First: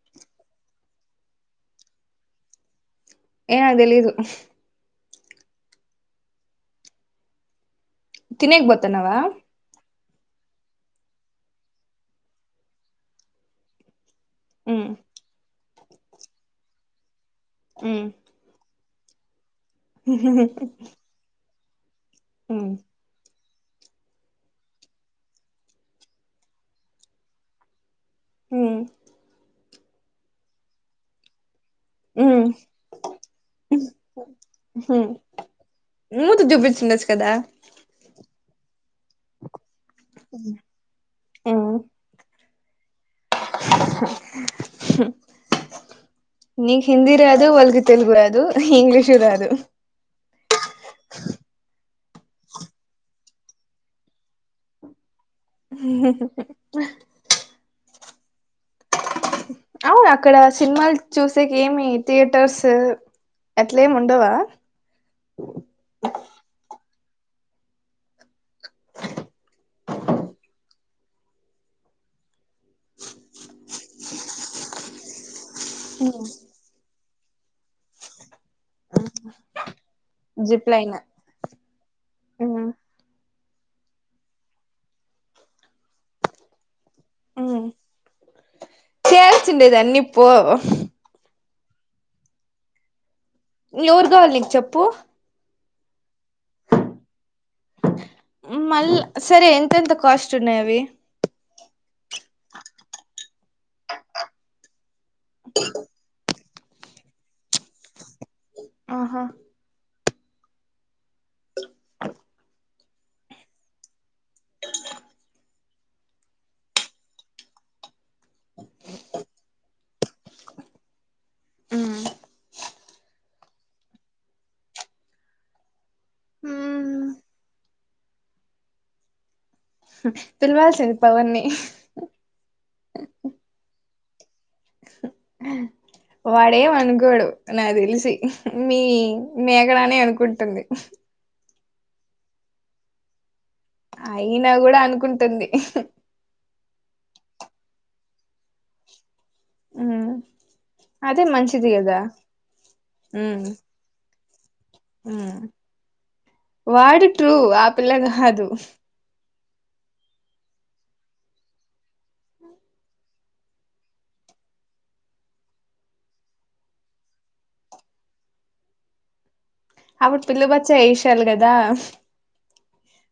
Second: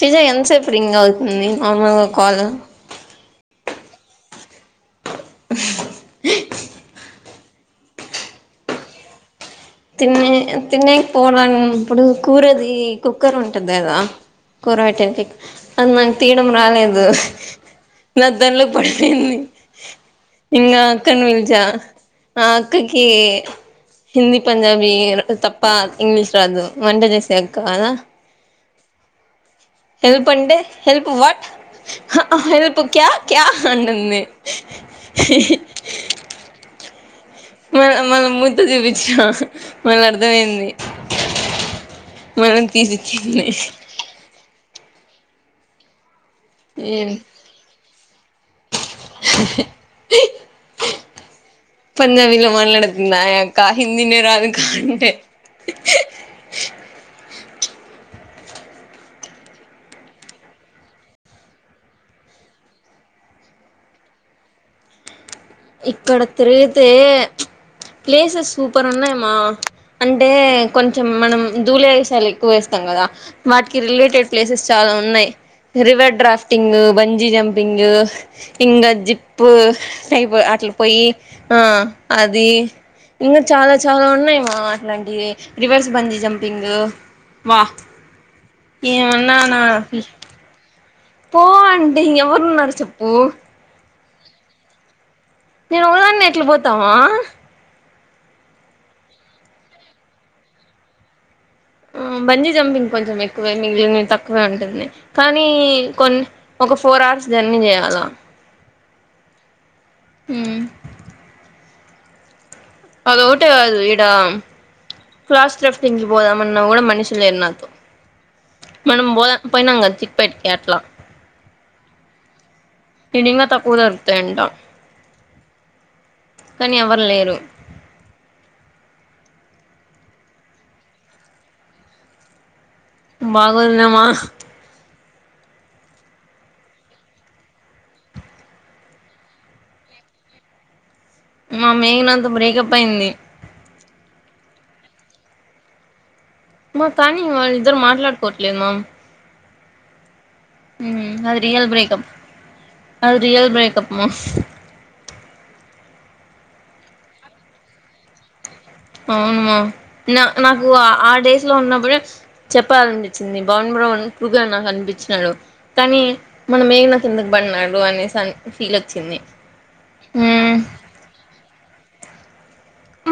శ్రీజ ఎంతసేపు రింగ్ అవుతుంది నార్మల్గా కాలు ఏ నాకు తెలీదు [inaudible] తినేక్ పోతానవా తిన్నే తినేక్ పోవడప్పుడు కూరది కుక్కర్ ఉంటది కదా కూర ఉమ్ పెట్టె టిప్ అది నాకు తీయడం రాలేదు ఉమ్ నాక్ దాంట్లో పడిపోఇంది ఇంగ అక్కనుంచా ఆ ఉమ్ అక్కకి హింది పంజాబీ తప్ప ఇంగ్లీష్ రాదు వంట చేసే అక్క కద మ్ హెల్ప్ అంటే హెల్ప్ వాట్ ఉమ్ క్యా క్యా అంటుంది ఉమ్ మూతి చూపించుండొచ్చు కదా మన మన ముద్ద చూపించ మల్ల అర్థమైంది ఆ మనం తీసి ఇచ్చింది [inaudible] నీకు హిందీ రాదు వాళ్ళకి తెలుగు రాదు ఇంగ్లీషు రాదు [inaudible] పంజాబీలో మాట్లాడుతుంది ఆ యక్క హిందీ నే రాదంటే హా హా అవును అక్కడ సినిమాలు చూసేకేమి థియేటర్స్ ఆట్లేముండవా ఇక్కడ తిరిగితే [inaudible] ప్లేసెస్ సూపర్ ఉన్నాయమా అంటే కొంచెం మనం ధూలేషాలు ఎక్కువేస్తాం కదా వాటికి రిలేటెడ్ ప్లేసెస్ చాలా ఉన్నాయి రివర్ డ్రాఫ్టింగ్ బంజీ జంపింగ్ ఇంగ జిప్పు అయిపో అట్లు జిప్లైన్ పోయి ఆ అది ఉమ్ ఇం చాలా చాలా ఉన్నాయి మా అట్లాంటివి రివర్స్ బంజ్ జంపింగ్ వా ఉమ్ ఏమన్నా నా చేయాల్సిండేది అన్ని పో పో అంటి ఇంగేవరున్నరు చెప్పు ఎవరు కావాలి నీకు చెప్పు నేను ఓకదాన్నే ఎట్ల పోతావా మ్ మళ్ళ సరే ఎంతెంత కాస్ట్ ఉన్నాయి అవి మ్ బంజీ జంపింగ్ కొంచెం ఎక్కువే మిగిలినవి తక్కువే ఉంటుంది కానీ కొన్ని ఒక ఫోర్ అవర్స్ జర్నీ చేయాలా ఆహా మ్ అదొకటే కాదు ఇడా క్లాస్ెఫంగ్కి పోదామన్నా కూడా మనిషి లేరు నాతో మనం పోద పోయినం కదా చిక్ పెట్కి అట్ల అ ఇడింగా తక్కువ దొరుకుతాయంట కానీ ఉమ్ ఎవరు లేరు పిలవాల్సింది పవన్నీ బాగోదు లేమ్మ హ వాడేం అనుకోడు నాకు తెలిసి మీ మేగనానే అనుకుంటుంది మా మేఘనతో బ్రేకప్ అయింది అయినా కూడా అనుకుంటుంది మా కానీ వాళ్ళ ఇద్దరు మాట్లాడుకోవట్లేదు మమ్ మ్ మ్ అది రియల్ బేకప్ అది రియల్ బేకప్ మ మ్ వాడు ట్రూ ఆ పిల్ల కాదు అవునమా నా నాకు ఆ డేస్ లో ఉన్నప్పుడే చెప్పాలనిపచ్చింది పవన్ బ్రో ఉన్ ట్రూగా నాకనిపించినాడు కానీ మనం మేగనకు ఎందుకు పడినాడు అనేసన్ ఫీల్ వచ్చింది అ అప్పుడు పిల్ల బచ్చ ఎషాలు కదా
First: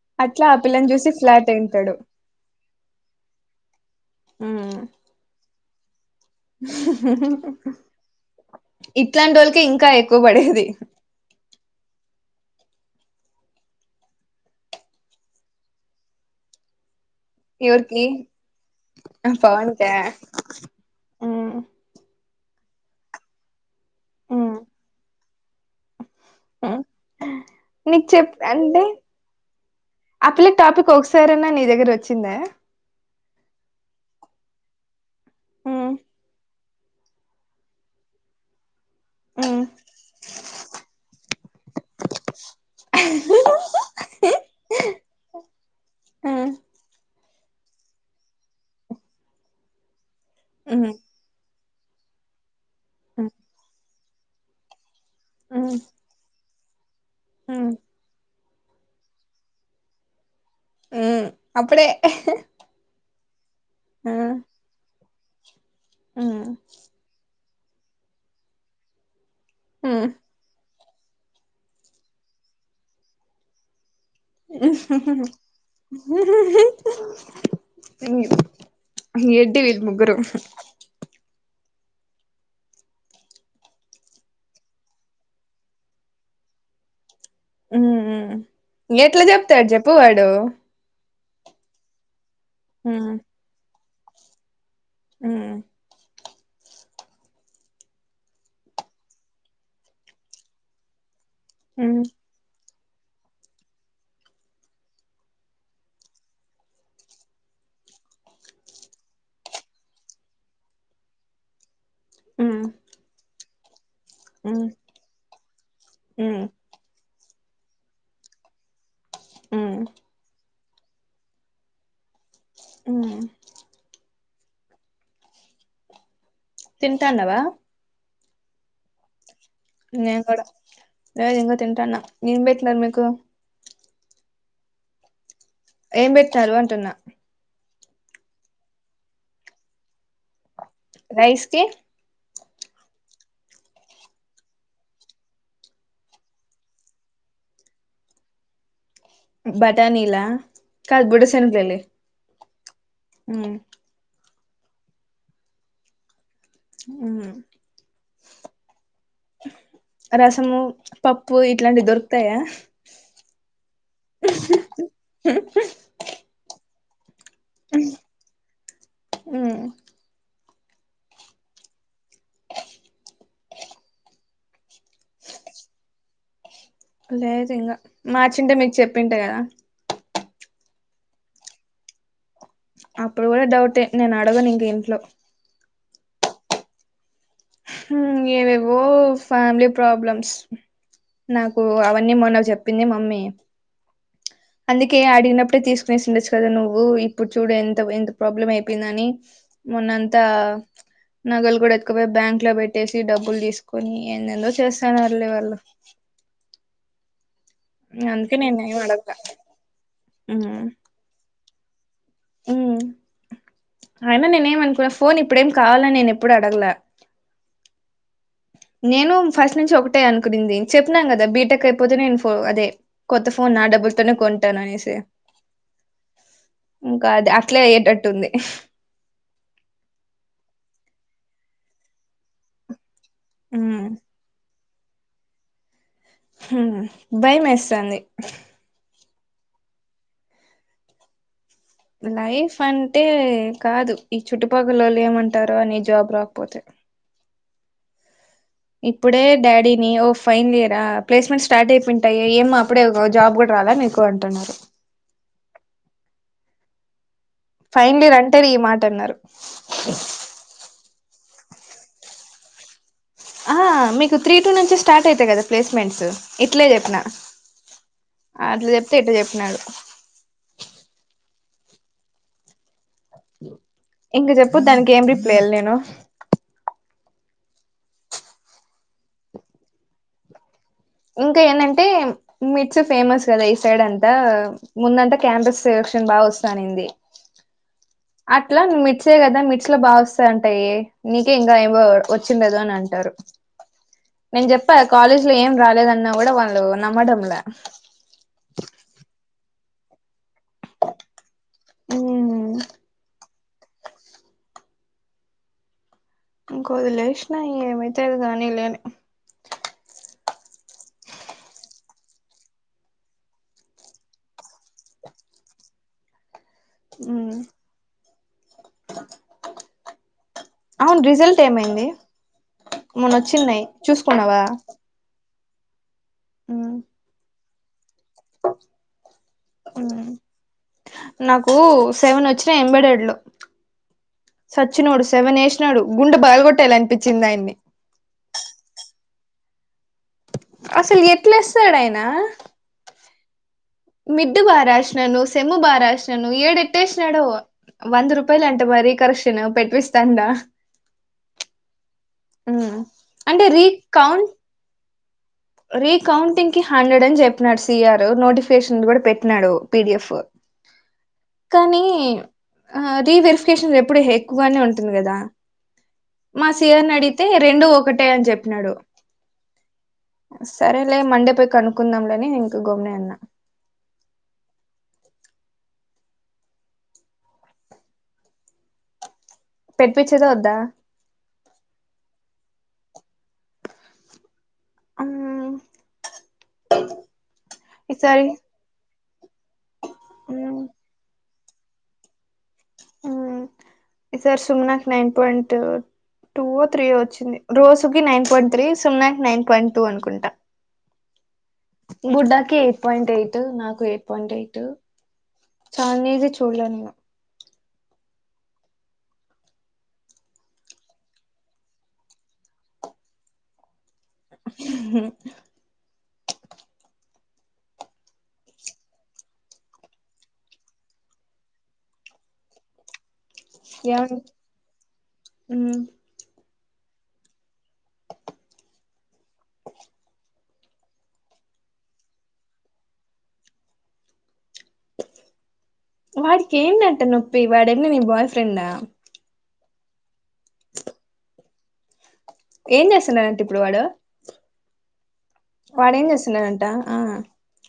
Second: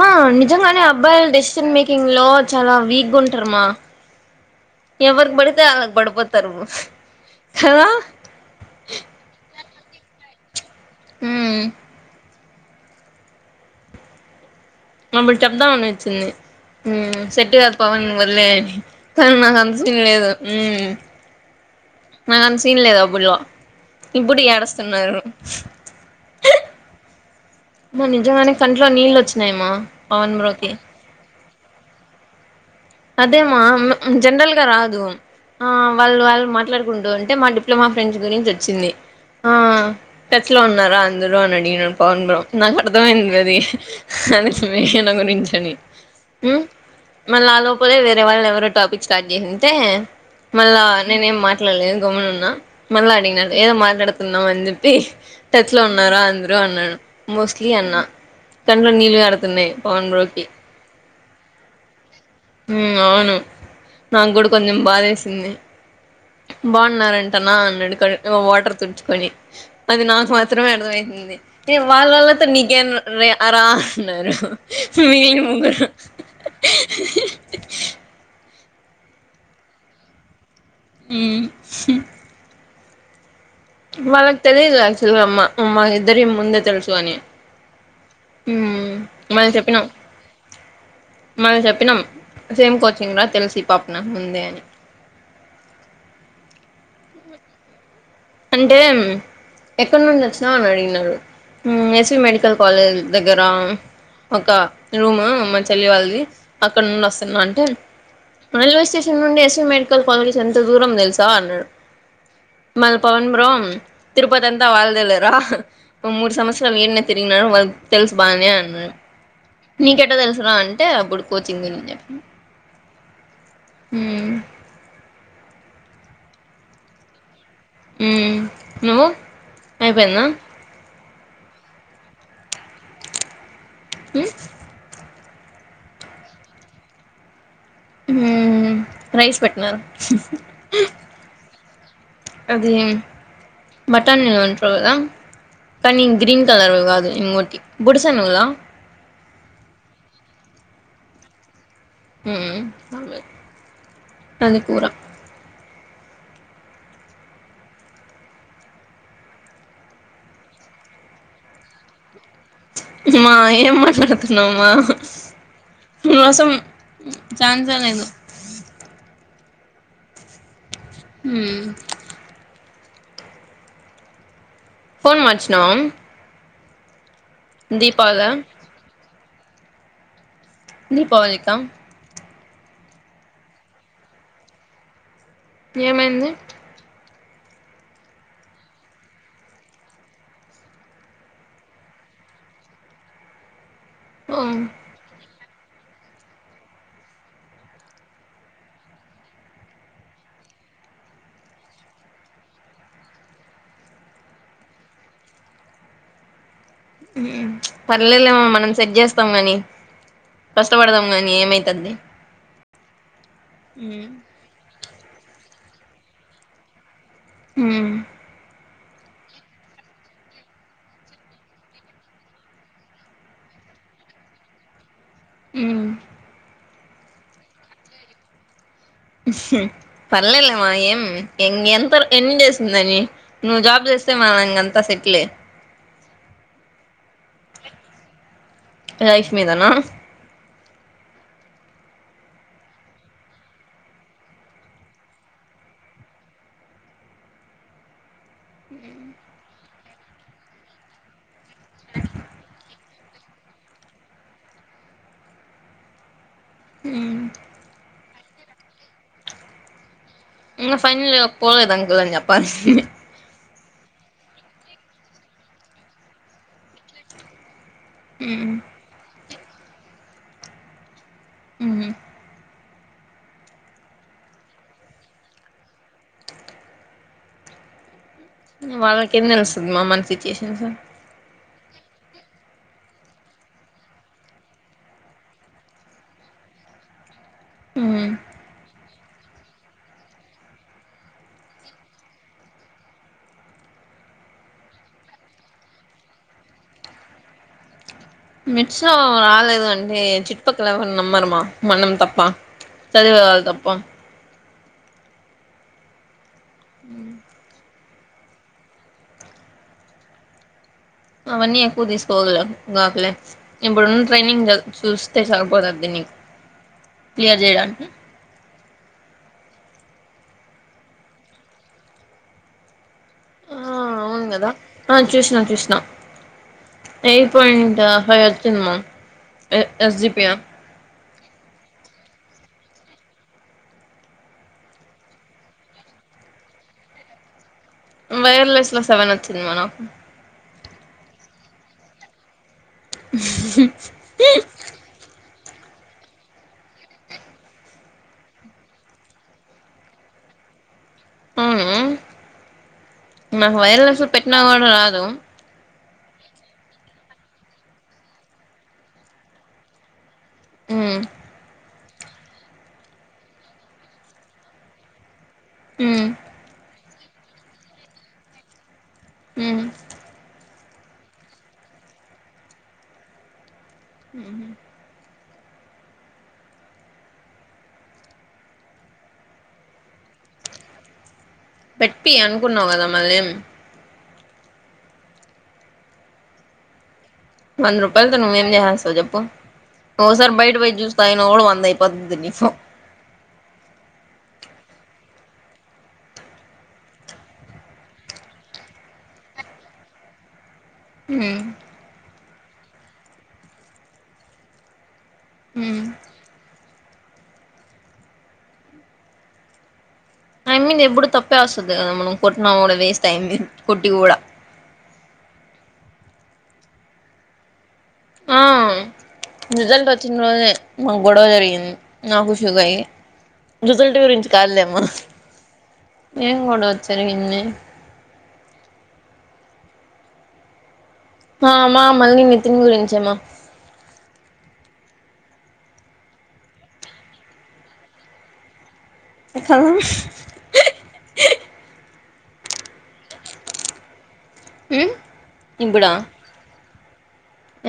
మా అట్లా ఆ నిజంగానే పిల్లని చూసి అబ్బాయిలు ఫ్లాట్ డెసిషన్ అయింటాడు మేకింగ్ లో చాలా వీక్గా ఉంటారమ్మా ఉమ్ ఎవర్కి బడితే అల్లక్ బడిపోత్ ఇట్లాంటోళ్ళకే ఇంకా ఎక్కువ పడేది మ్ మమ్ముల్ని చెప్దామని వచ్చింది మ్ సెట్ కాదు ఎవరికి పవన్ వదిలేయని ఆ కానీ నాకు పవన్ అంత కా సిన్ లేదు ఉమ్ నాక్ అంత తింన్లేదప్పుడు ఇప్పుడు ఉమ్ ఏడుస్తున్నారు ఉమ్ మా నీకు చెప్ నిజంగానే అంటే కంట్లో నీళ్ళు వచ్చినాయమ్మా అ పవన్ పిల్ల బ్రోకి టాపిక్ ఒకసారన్న ని దగ్గరోచ్చిందా అదేమా జనరల్ గా రాదు ఆ ఉమ్ వాళ్ళు వాళ్ళు మట్ ట్లాడుకుంటూఉంటే మా డిప్లమా ఫ్రెండ్ గురించి వచ్చింది ఆ ఉమ్ టచ్ లో ఉన్నారా అందరు అని అడిగినను పవన్ బ్రో నాకు అర్థమైంది అది అది మేఘన గురించని మ్మ్ మ్ మరినాలో వేరే వాళ్ళేవరో టాపిక్ స్టార్ట్ చేసింటే మళ్ళా మ్మ్ నేనే ఏం మాట్లాడలేదు గమ్మునున్నా మళ్ళా మ్మ్ అడిగినాడు ఏదో మాట్లాడుతున్నాం అని చెప్పి టచ్ లో ఉన్నార అందరు అన్నాడు మోస్ట్లీ మ్మ్ అన్నా కండ్లో నీళ్ళు కారుతున్నాయి పవన్ బ్రో కి మ్ అప్పుడే మ్ అవును నాకు మ్మ్ కూడా కొంచెం బాధేసింది మ్మ్ బాగున్నారంటనా అన్నడు కల్ వాటర్ తుడుచుకొని అది మ్మ్ నాకు మాత్రమే అర్థమైం ది ఏ వాళ్ళ వల్లతో నీకేం రే రా అన్నారు మిగిలిన ముగ్గురు ఇంగ్ ఏంటి వీల్ ముగ్గురు మ్ వాళ్ళకి తెలీదు యాక్చువల్ గా అమ్మ మాకిద్దరి ముందే తెలుసు అని మ్ ఉమ్ మ్ ఎట్లా జెప్తడు చెప్పు వాడు మళ్ళ చెప్పినాం సేమ్ కోచింగ్ రా తెలుసు ఈ పాపనకు ముందే అని మ్ అంటే ఎక్కడి నుండి వచ్చినావ్ అని అడిగినడు మ్ మ్మ్ ఎస్వి మెడికల్ కాలేజ్ దగ్గర ఒక రూమ్ మ చెల్లి వాళ్ళది అక్కడ నుండి వస్తున్నా అంటే రైల్వే స్టేషన్ నుండి ఎస్వి మెడికల్ కాలేజ్ ఎంత దూరం తెలుసా అన్నాడు మ్మ్ మల్ పవన్ బ్రో తిరుపతంతా మ్మ్ వాల్దేలేరా మూడు మ్మ్ సంవత్సరలు ఇన్నే తిరివాళ్లకు తెలుసు బనే అన్నాడ్ మ్మ్ నీకెట్ట కట్టా తెలుసు ర అం టే అప్పుడు కోచింగ్ ఇన్నే చెప్పిన మ్ మ్ తింటాన్నవా మ్ నువ్వు నేను అయిపోయిందా కూడా లేద్ ఇంగ తింటాన్న ఎం పెట్టినారు మీకు మ్ ఏం పెట్టినారు అంటున్నా మ్ రైస్ పెట్టినారు రైస్ కి అది బటానీలు ఉంటారు కదా కానీ గ్రీన్ కలర్ వి కాదు ఇంోటి బుడ్డసేనిగల బటానీలా కాదు బుడ్డసెనిగలు మ్ మ్ అది కూరా మ్ రసము పప్పు ఇట్లాంటియి దొర్ మా ఏం మాట్లాడుతున్నావ్ మా రసం చాన్సే లేదు ఉమ్. మ్ ఫోన్ మార్చినవా లేదు ఇంగ మార్చింటే మీక్ చెప్పింట కదా దీపవళిక అప్పుడు కూడా డౌటే నేను అడగను ఇంకా ఇంట్లో ఏమైంది హుమ్ ఏవేవో ఫ్యామిలీ ప్రాబ్లమ్స్ నాకు అవన్నీ మొన్న చెప్పింది మమ్మీ ఓ అందుకే అడిగినప్ ట్టే తీసుకునేసి ఉండొచ్చు కదా నువ్వు ఇప్పుడు చూడు ఎంత ఎంత ప్రాబ్లం అయిపోయిందని మొన్నంతా నగల్ కూడా ఎత్తుకుపోయి బ్యాం ఇట్లో పెట్టేసి డబ్బులు తీసుకొని ఏందేందో చేస్తారు వాళ్ళు వాళ్లు పర్లేలేమ మనం ఏం సెట్ చేస్తాం గాని కష్టపడుదాం గాని ఏమై మ్ ఉమ్ అయినా నీనేం అనుకోలే అస్ పోన్ ఇప్పుడేం కావాలని నేనెప్పుడూ అడగలే మ్ నేను ఫస్ట్ నుంచి ఒకటే అనుకుంది చెప్పిన కదా బీటెక్ అయిపోతే నేను ఫో అదే కొత్త ఫోన్ నా డబ్బులతోనే కొంటాననేసి మ్ ఇంకా అద్ అట్లే అయ్యేటట్టుంది పర్లేలేమా ఏం ఇంగెంత ఎన్ని డేసుందని నువ్వు ఉమ్, జాబ్ చేస్తే మన ఇంగంతా సెటిలే మ్ భయమేస్థంది లైఫ్ మీదనా లైఫ్ అంటే కాదు ఈ చుట్టుపక్కలోళ్ళు ఏమంటారో అని జాబ్ రాకపోతే ఇప్పుడే డాడీని ఓ ఫైన్ ఇయరా ప్లేస్మెంట్ స్టార్ట్ అయిపోఇంటాయి ఏమ్ అప్పుడే జాబ్ కూడా రాలా నీకు అంటున్నారు మ్ ఫైన్లీయర్ అంటే ఈ మాటన్నారు ఇంగ ఫైనల్ ఇయర్ కు పోలేదంకుల్ అని చెప్పాలి ఆహా మీకు త్రీ టూ నుంచి స్టార్ట్ అయితాయి కదా ప్లేస్మెంట్స్ ఇట్లే చెప్పిన అట్లా చెప్తే ఇట్ట చెప్పినాడు మ్ ఇంగ చెప్పు దానికి ఏం రిప్లేఇయ్యాలి నేను వాళ్ళకిేం తెలుస్తది మా మన సిచ్యుయేషన్స్ ఇంకా ఏంటంటే మిర్చ్ ఫేమస్ కదా ఈ సైడ్ అంతా ముందంతా క్యాంపస్ సెలక్షన్ బాగ గోస్తానింది అట్లా మిడ్ ఇే కదా మిడ్స్ లో బాగోస్తాయింటాయి నీకే ఇంకా ఏంో వచ్చుండదు అని అంటారు నేను చెప్పా కాలేజ్ లో ఏం రాలేదన్నా కూడా వాళ్ళు నమ్మడంలే మిడ్స్ లో రాలేదండి చిట్ పక్కలో ఉన్నాం మనము మనం తప్ప మ్మ్ చదివేవాళ్లు తప్ప ఇంకొదిలేసిన ఇగ ఏమైతది గానీ లే అని అవన్నీ ఎక్కువ తీసుకపోదులే గకులే ఇప్పుడున్న ట్రైనింగ్ చూస్తే సరిపోతది దీన్ని క్లియర్ చేయడానికి అవును రిజల్ట్ ఏమైంది మొన్న వచ్చిన్నాయి చూసుకున్నావా చుష్నా ఎయి పాయింట్ పై వచ్చింది మ ఎ ఎస్జిపి ఆ నాకు సెవెనోచ్చినాయి ఎంబేడేడ్ లు సచ్చినోడు సెవన్ వేసినాడు గుండు పలుగొట్టేయలనిపించింది ఆయన్ని వైర్లెస్ లో సెవెన్ వచ్చిందిమన అసలు ఎట్లేస్తడాయినా మిడ్డు బారాష్నను సెమ్ము బారాశ్నను ఏడెట్టేష్నాడో వంద రూపాయలంట రికర్షన్ పెట్విస్థంద అవునా అంటే మాకు వైర్లెస్లు పెట్టినా కూడా రాదు రీ కౌంటింగ్ కి హండ్రెడ్ అని చెప్పినాడు సిఆర్ నోటిఫికేషన్ కూడా పెట్టినాడు పిడిఎఫ్ మ్ కానీ ఆ రీవెరిఫికేషన్ ఎప్పుడు ఎక్కువగానే ఉంటుంది కదా ఉమ్ మా సిఅర్నాడిగితే రెండు ఒకటే అని చెప్పినాడు మ్ సరేలే మండే పై కనుక్కుందాంలే అని ఇంక గమ్మునే ఉన్నా అ పెట్పించేదోద్దా పెట్టిపియ్యి అనుకున్నావు కదా మళ్ళి అం వంద రూపాయలతో నువ్వేం చేసేస్తావు చెప్పు ఓసారి బయట మ్మ్ పోయి జ్యూస్ తాగిన కుడా వం దైపోతుంది నీకు మ్ ఈ సరి సున్నకు నైన్ పాయింట్ టూ ఓ త్రీ ఓ వచ్చింది రోజుకి నైన్ పాయింట్ త్రీ సున్నకి నైన్ పాయింట్ టూ అనుకుంటా మ్ కి ఎయిట్ పాయింట్ ఎయిట్ నాకు ఎయిట్ పాయింట్ ఎయిట్ ఉమ్ శాలినిది చూళ్ళేదు నేను ఆ యమ్మిది ఎప్పుడు తప్పే వస్తది కద మనం కొట్టిన కూడా వేస్ట్ టైం వేస్ కొట్టి కూడా మ్మ్. ఆ రిజల్ట్ వచ్చిన రోజే మాకు గొడవ జరిగింది నాకు షూగాయ్ రిజల్ట్ ఏమన్ గురించి కాదులేమ్మ మ్మ్ ఏం గొడవ జరిగింది హా మా మల్ని నితిన్ గురించేమా వాడికి ఏంటంట నొప్పి వాడేమన్న నీ బాయ్ ఫ్రెండా కా ఏం చేస్తున్నారంట ఇప్పుడు వాడు ఉమ్ ఇప్పుడా వాడేం చేస్తున్నాడంట ఆ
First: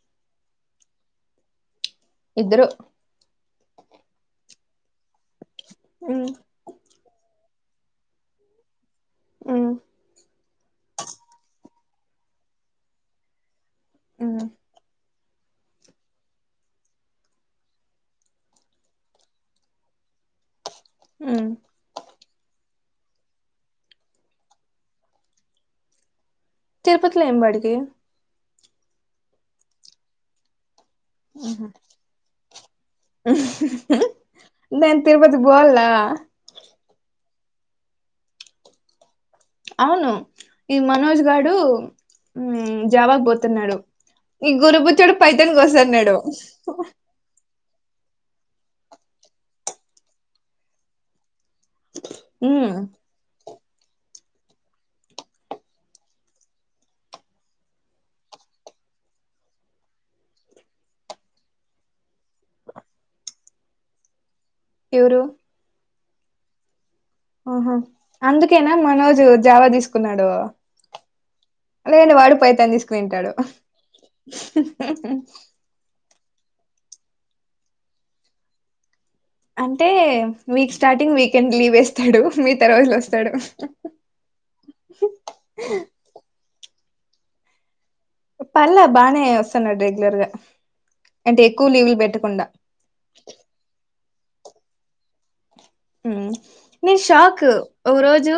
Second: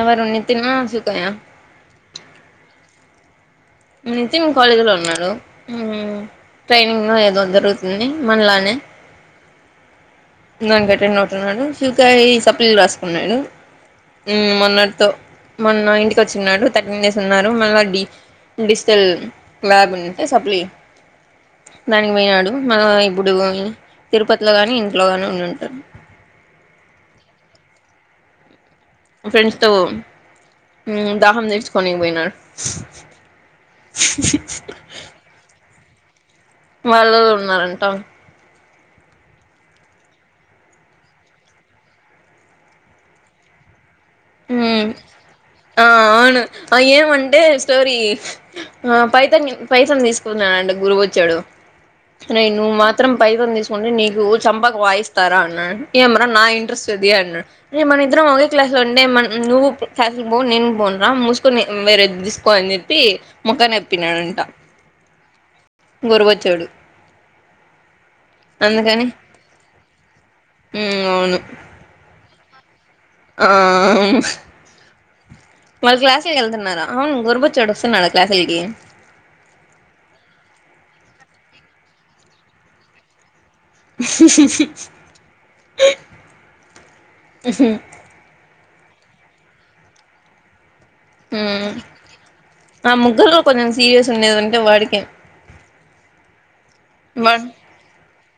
ఎవరు నితినా సుకయా ఇద్దరు నితిన్ కాలేజ్లో ఉన్నాడు. మ్మ్ ట్రైనింగో ఏదో జరుగుతు తుంది మనలానే మ్మ్ దానిక్ అటెండ్ అవుతున్నాడు. సుకాయ్ సప్లీల్ రాస్కున్నాడు. మ్మ్ మ్ మొన్నట్తో మొన్న ఇంటికచ్చిన్నాడు థర్టీన్ డేస్ ఉన్నారు మళ్ళ డి డిజిటల్ లాబ్ ఉంటే సప్లీ మ్మ్ దానికి పొయినాడు. మన ఇప్పుడు తిరుపతిలో గానీ ఇంట్లో గాని ఉండి ఉంటారు. తిరుపతిలో ఏం వాడికి ఫ్రెండ్స్తో దాహం నేర్చుకోనీకి పోయినాడు. దానిక్ తిరుపతిక్ పోవాలా వాళ్ళు ఉన్నారంట. అవును ఈ మనోజ్ గాడు జావాక్ పోతున్నాడు. ఈ మ్మ్ గురుబుచ్చోడు పైథాన్ ఆ కొస్తన్నాడు. అవును ఆ ఏమంటే స్టోరీ ఆ పైథాన్ పైథాన్ తీస్కున్నానండి గురుబుచ్చోడు. నే మ్మ్ నువ్ మాత్రం పైథాన్ తీస్ కొని నీకు చంపక వాయిస్తారా అన్నాన్ ఏంరా నా ఇంట్రెస్ట్ అది అన్నాడ్ ఏ మన ఇద్దరం ఒకే క్లాస్లో నేన్ మన నువ్వు క్లాస్లక్ పోవ్ నేను పోనురా మూస్కొని వేరేద్ తీస్కో అని చెప్పి మోకాన ఇడంటా ఎవరు? గురుబుచ్చోడు. ఆహా అందుకేనా మనోజ్ జావా తీసుకున్నాడు. మ్మ్ అవును లేదు వాడు పైథాన్ తీస్కునీ ఉంటాడు. ఆ కెళ్తున్నారా అవును గురుబుచ్చోడు వస్తున్నాడు క్లాస్లకి అంటే వీక్ స్టార్టింగ్ వీకెండ్ లీవేస్తాడు మీత రోజుల్ వస్తాడు. పార్ల బానే వస్తున్నాడు రెగులర్గా మ్ ఆ ముగ్గుర్గ కొంచం సీరియస్ ఉండేదుంటే వాడికే నే షాక్ వాడ్ ఒక రోజు